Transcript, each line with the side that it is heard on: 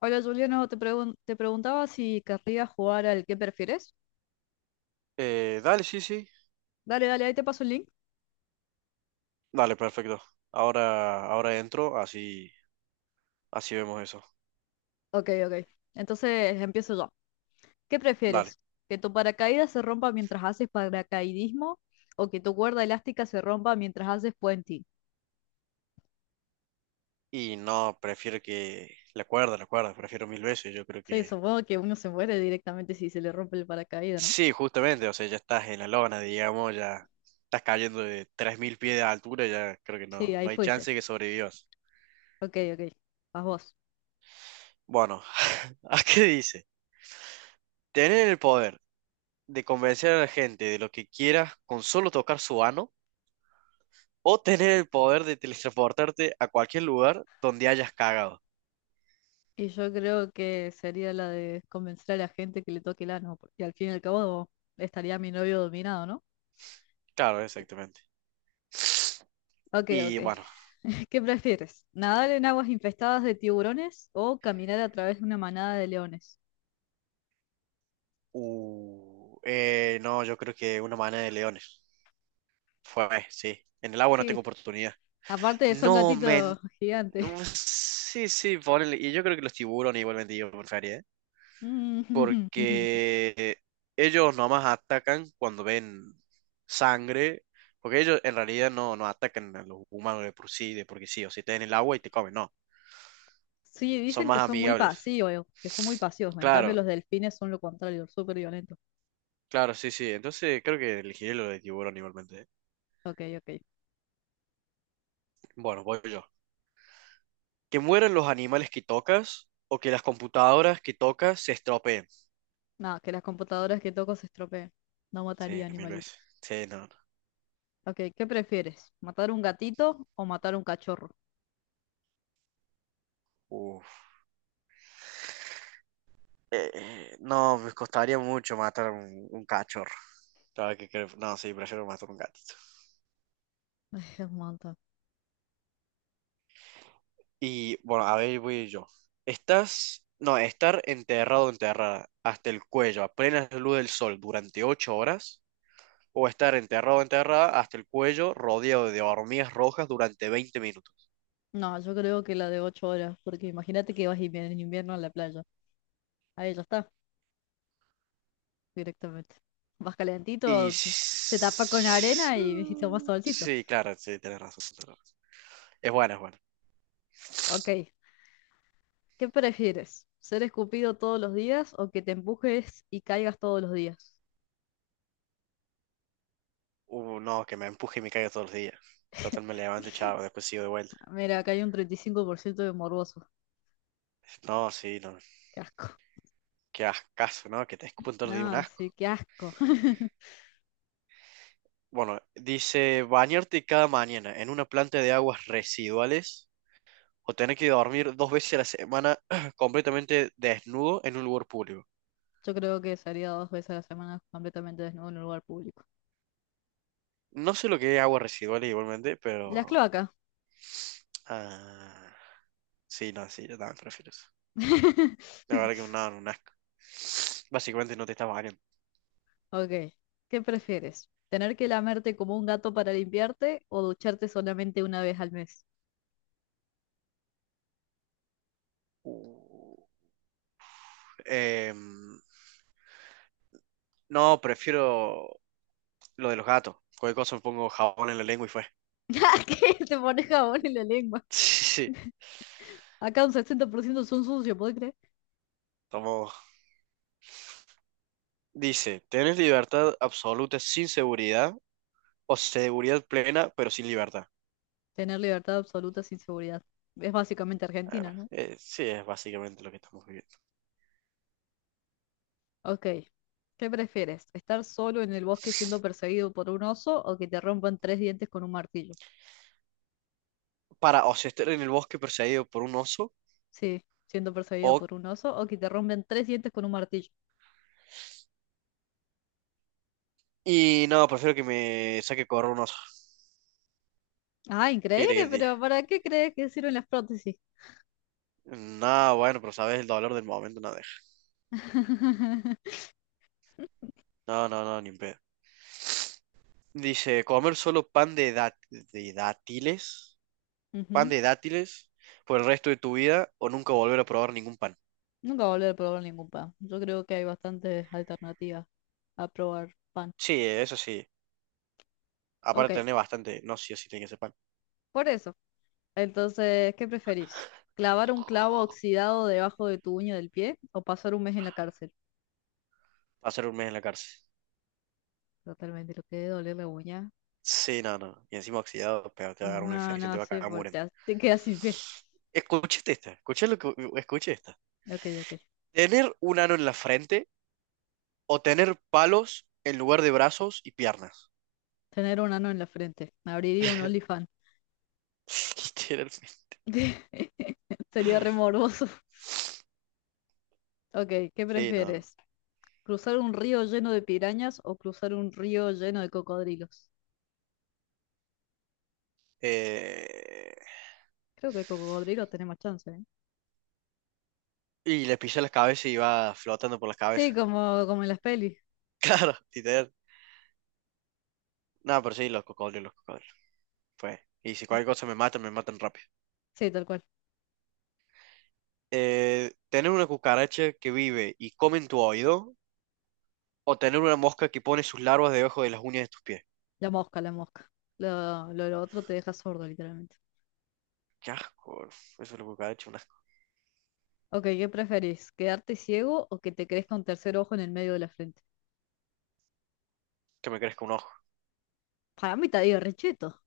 left: Hola Juliano, te preguntaba si querrías jugar al ¿qué prefieres?
right: Dale, sí, sí.
left: Dale, dale, ahí te paso el link.
right: Dale, perfecto. Ahora entro, así vemos eso.
left: Ok, ok. Entonces empiezo yo. ¿Qué
right: Dale.
left: prefieres? ¿Que tu paracaídas se rompa mientras haces paracaidismo o que tu cuerda elástica se rompa mientras haces puenting?
right: Y no, prefiero que la cuerda, prefiero mil veces. Yo creo
left: Sí,
right: que
left: supongo que uno se muere directamente si se le rompe el paracaídas, ¿no?
right: sí, justamente. O sea, ya estás en la lona, digamos, ya estás cayendo de 3.000 pies de altura. Ya creo que
left: Sí,
right: no,
left: ahí
right: no hay
left: fuiste.
right: chance que sobrevivas.
left: Ok, ok. Vas vos.
right: Bueno, ¿a qué dice? Tener el poder de convencer a la gente de lo que quieras con solo tocar su ano o tener el poder de teletransportarte a cualquier lugar donde hayas cagado.
left: Y yo creo que sería la de convencer a la gente que le toque el ano, porque al fin y al cabo estaría mi novio dominado, ¿no?
right: Claro, exactamente.
left: Ok, ok.
right: Y bueno,
left: ¿Qué prefieres? ¿Nadar en aguas infestadas de tiburones o caminar a través de una manada de leones?
right: no, yo creo que una manada de leones. Fue, sí. En el agua no tengo
left: Sí,
right: oportunidad.
left: aparte son
right: No, men.
left: gatitos gigantes.
right: No, sí, sí, ponele. Y yo creo que los tiburones igualmente yo prefería, ¿eh?
left: Mm,
right: Porque ellos nomás atacan cuando ven sangre. Porque ellos en realidad no atacan a los humanos de por sí, de porque sí, o si te en el agua y te comen, no.
left: sí,
right: Son
left: dicen que
right: más
left: son muy
right: amigables.
left: pasivos, que son muy pasivos. En cambio,
right: Claro,
left: los delfines son lo contrario, súper violentos.
right: claro, sí, sí. Entonces creo que elegiré lo de tiburón igualmente. ¿Eh?
left: Ok, ok.
right: Bueno, voy yo. Que mueran los animales que tocas o que las computadoras que tocas se estropeen.
left: No, que las computadoras que toco se estropeen. No mataría
right: Sí, mil veces.
left: animalitos.
right: Sí, no, no.
left: Ok, ¿qué prefieres? ¿Matar un gatito o matar un cachorro?
right: Uf. No, me costaría mucho matar un cachorro. No, sí, prefiero matar un gatito.
left: Ay, es un montón.
right: Y bueno, a ver, voy yo. Estás. No, estar enterrado o enterrada hasta el cuello a plena luz del sol durante 8 horas o estar enterrado, enterrada hasta el cuello, rodeado de hormigas rojas durante 20 minutos.
left: No, yo creo que la de 8 horas, porque imagínate que vas en invierno a la playa. Ahí ya está, directamente. Vas
right: Y
left: calentito, te tapas con arena y, y tomas solcito.
right: sí, claro, sí, tienes razón. Tienes razón. Es bueno, es bueno.
left: Ok, ¿qué prefieres? ¿Ser escupido todos los días o que te empujes y caigas todos los días?
right: No, que me empuje y me caiga todos los días. Total, me levanto, chavo, después sigo de vuelta.
left: Mira, acá hay un 35% de morboso.
right: No, sí, no.
left: Qué asco.
right: Qué ascaso, ¿no? Que te escupen todos los días un
left: No,
right: asco.
left: sí, qué asco.
right: Bueno, dice bañarte cada mañana en una planta de aguas residuales o tener que dormir dos veces a la semana completamente desnudo en un lugar público.
left: Yo creo que salía 2 veces a la semana completamente desnudo en un lugar público.
right: No sé lo que es aguas residuales igualmente,
left: Las
right: pero.
left: cloacas.
right: Ah, sí, no, sí, yo también prefiero eso. La verdad que un nado, un asco. Básicamente no te estás bañando.
left: Ok, ¿qué prefieres? ¿Tener que lamerte como un gato para limpiarte o ducharte solamente una vez al mes?
right: Uh, em, no, prefiero lo de los gatos. Cualquier cosa me pongo jabón en la lengua y fue.
left: Que te pones jabón en la lengua.
right: Sí, sí,
left: Acá un 60% son sucios, ¿podés creer?
right: tomo. Dice, ¿tenés libertad absoluta sin seguridad o seguridad plena pero sin libertad?
left: Tener libertad absoluta sin seguridad. Es básicamente Argentina,
right: Ah,
left: ¿no?
right: sí, es básicamente lo que estamos viviendo.
left: Ok. ¿Qué prefieres? ¿Estar solo en el bosque siendo perseguido por un oso o que te rompan tres dientes con un martillo?
right: Para, o sea, estar en el bosque perseguido por un oso.
left: Sí, siendo perseguido
right: O
left: por un oso o que te rompan tres dientes con un martillo.
right: Y no, prefiero que me saque correr un oso.
left: Ah,
right: ¿Qué quiere que
left: increíble,
right: te diga?
left: pero ¿para qué crees que sirven las prótesis?
right: No, bueno, pero sabes, el dolor del momento no deja. No, no, no, ni en pedo. Dice, comer solo pan
left: Ujú.
right: de dátiles por el resto de tu vida o nunca volver a probar ningún pan.
left: Nunca volver a probar ningún pan. Yo creo que hay bastantes alternativas a probar pan.
right: Sí, eso sí.
left: Ok,
right: Aparte tener bastante, no, sí o sí tiene que ser pan.
left: por eso. Entonces, ¿qué preferís? ¿Clavar un clavo oxidado debajo de tu uña del pie o pasar un mes en la cárcel?
right: Pasar un mes en la cárcel.
left: Totalmente, lo que debe doler la uña.
right: Sí, no, no. Y encima oxidado, pero te va a dar una
left: No,
right: infección,
left: no
right: te va a
left: sé,
right: cagar muriendo.
left: te quedas sin pie.
right: Escuché lo que escuché esta.
left: Ok, ok.
right: Tener un ano en la frente o tener palos en lugar de brazos y piernas.
left: Tener un ano en la frente. Abriría un OnlyFans.
right: Literalmente.
left: Sería re morboso. Ok, ¿qué
right: Sí, no.
left: prefieres? ¿Cruzar un río lleno de pirañas o cruzar un río lleno de cocodrilos?
right: Eh,
left: Creo que cocodrilos tenemos chance, ¿eh?
right: Y le pisa las cabezas y va flotando por las cabezas.
left: Sí, como en las pelis.
right: Claro, literal. No, pero sí, los cocodrilos, los cocodrilos. Pues, y si
left: ¿No?
right: cualquier cosa me matan rápido.
left: Sí, tal cual.
right: Tener una cucaracha que vive y come en tu oído, o tener una mosca que pone sus larvas debajo de las uñas de tus pies.
left: La mosca, la mosca. Lo otro te deja sordo, literalmente.
right: Qué asco. Eso es lo cucaracha, un asco.
left: Ok, ¿qué preferís? ¿Quedarte ciego o que te crezca un tercer ojo en el medio de la frente?
right: Que me crezca un ojo.
left: Para mí te digo, recheto.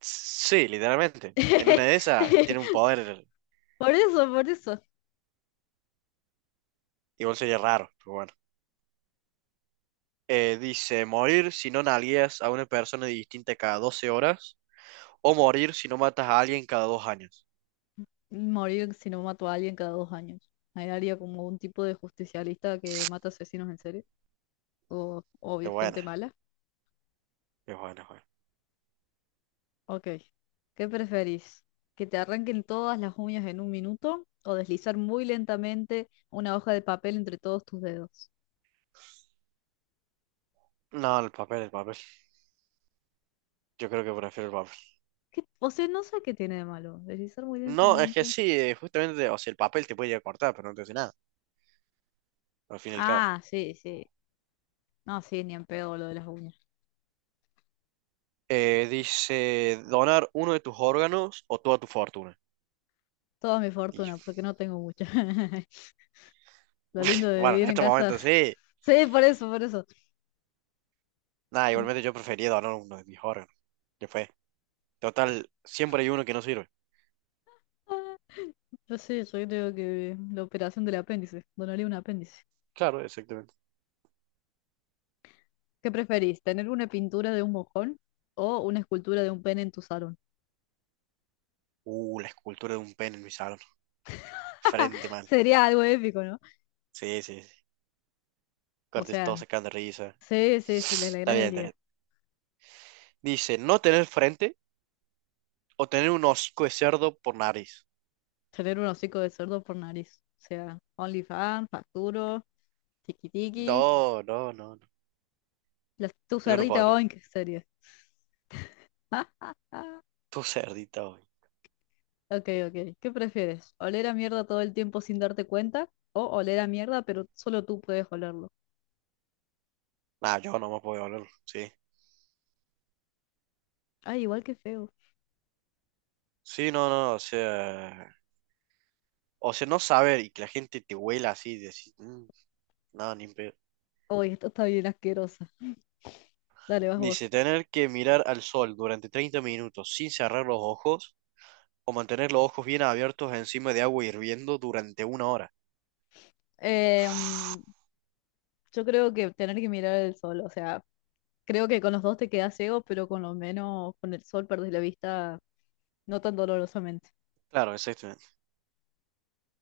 right: Sí, literalmente. En una de esas tiene un poder.
left: Por eso, por eso.
right: Igual sería raro, pero bueno. Dice, morir si no nalgueas a una persona distinta cada 12 horas o morir si no matas a alguien cada 2 años.
left: Morir si no mato a alguien cada 2 años. Ahí haría como un tipo de justicialista que mata asesinos en serie. O
right: Es buena,
left: gente mala.
right: es buena, es buena.
left: Ok. ¿Qué preferís? ¿Que te arranquen todas las uñas en un minuto? ¿O deslizar muy lentamente una hoja de papel entre todos tus dedos?
right: No, el papel, el papel. Yo creo que prefiero el papel.
left: ¿Qué? O sea, no sé qué tiene de malo. Deslizar muy
right: No, es que
left: lentamente.
right: sí, justamente, o sea, el papel te puede llegar a cortar, pero no te hace nada, al fin y al cabo.
left: Ah, sí, sí. No, sí, ni en pedo lo de las uñas.
right: Dice, donar uno de tus órganos o toda tu fortuna.
left: Toda mi
right: Y
left: fortuna, porque no tengo mucha. Lo lindo de
right: bueno, en
left: vivir en
right: este
left: casa.
right: momento sí.
left: Sí, por eso, por eso.
right: Nada, igualmente yo prefería donar uno de mis órganos. Que fue. Total, siempre hay uno que no sirve.
left: Ah, yo sí, yo creo que la operación del apéndice. Donaría un apéndice.
right: Claro, exactamente.
left: ¿Qué preferís? ¿Tener una pintura de un mojón o una escultura de un pene en tu salón?
right: La escultura de un pene en mi salón. Frente, man.
left: Sería algo épico, ¿no?
right: Sí, sí, sí.
left: O
right: Cortes todos
left: sea,
right: sacando risa.
left: sí, sí, sí, le
right: Está
left: alegras
right: bien,
left: el
right: está
left: día.
right: bien. Dice, no tener frente o tener un hocico de cerdo por nariz.
left: Tener un hocico de cerdo por nariz. O sea, OnlyFans, facturo. Tiquitiqui.
right: No, no, no, no.
left: La, tu
right: Yo no
left: cerdita
right: podría.
left: Boing, serie.
right: Tú cerdita hoy.
left: Ok, ok. ¿Qué prefieres? ¿Oler a mierda todo el tiempo sin darte cuenta? ¿O oler a mierda, pero solo tú puedes olerlo?
right: Nah, yo no me puedo hablar. Sí.
left: Ay, igual que feo.
right: Sí, no, no, o sea. O sea, no saber y que la gente te huela así, decir, "Mm, no, ni en pedo".
left: Uy, esto está bien asquerosa. Dale, vas vos.
right: Dice, tener que mirar al sol durante 30 minutos sin cerrar los ojos o mantener los ojos bien abiertos encima de agua hirviendo durante 1 hora.
left: Eh, mm, yo creo que tener que mirar el sol, o sea, creo que con los dos te quedas ciego, pero con lo menos con el sol perdés la vista no tan dolorosamente.
right: Claro, exactamente.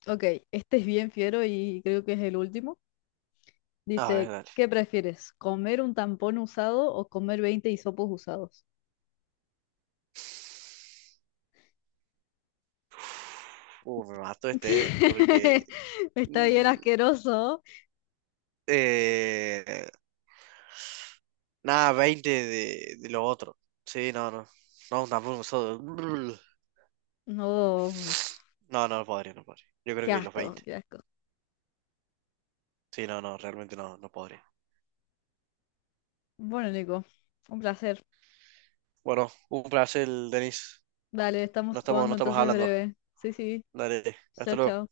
left: Ok, este es bien fiero y creo que es el último.
right: A ver,
left: Dice,
right: dale.
left: ¿qué prefieres? ¿Comer un tampón usado o comer 20 hisopos usados?
right: Me mató este, porque.
left: Está bien
right: mm,
left: asqueroso.
right: eh, Nada, 20 de lo otro. Sí, no, no. No, tampoco solo-
left: No,
right: No, no podría, no podría. Yo creo
left: qué
right: que los
left: asco,
right: 20.
left: qué asco.
right: Sí, no, no, realmente no podría.
left: Bueno, Nico, un placer.
right: Bueno, un placer, Denis.
left: Dale, estamos
right: No estamos, no
left: jugando
right: estamos
left: entonces
right: hablando.
left: breve. Sí, sí.
right: Dale, hasta
left: Chao,
right: luego.
left: chao.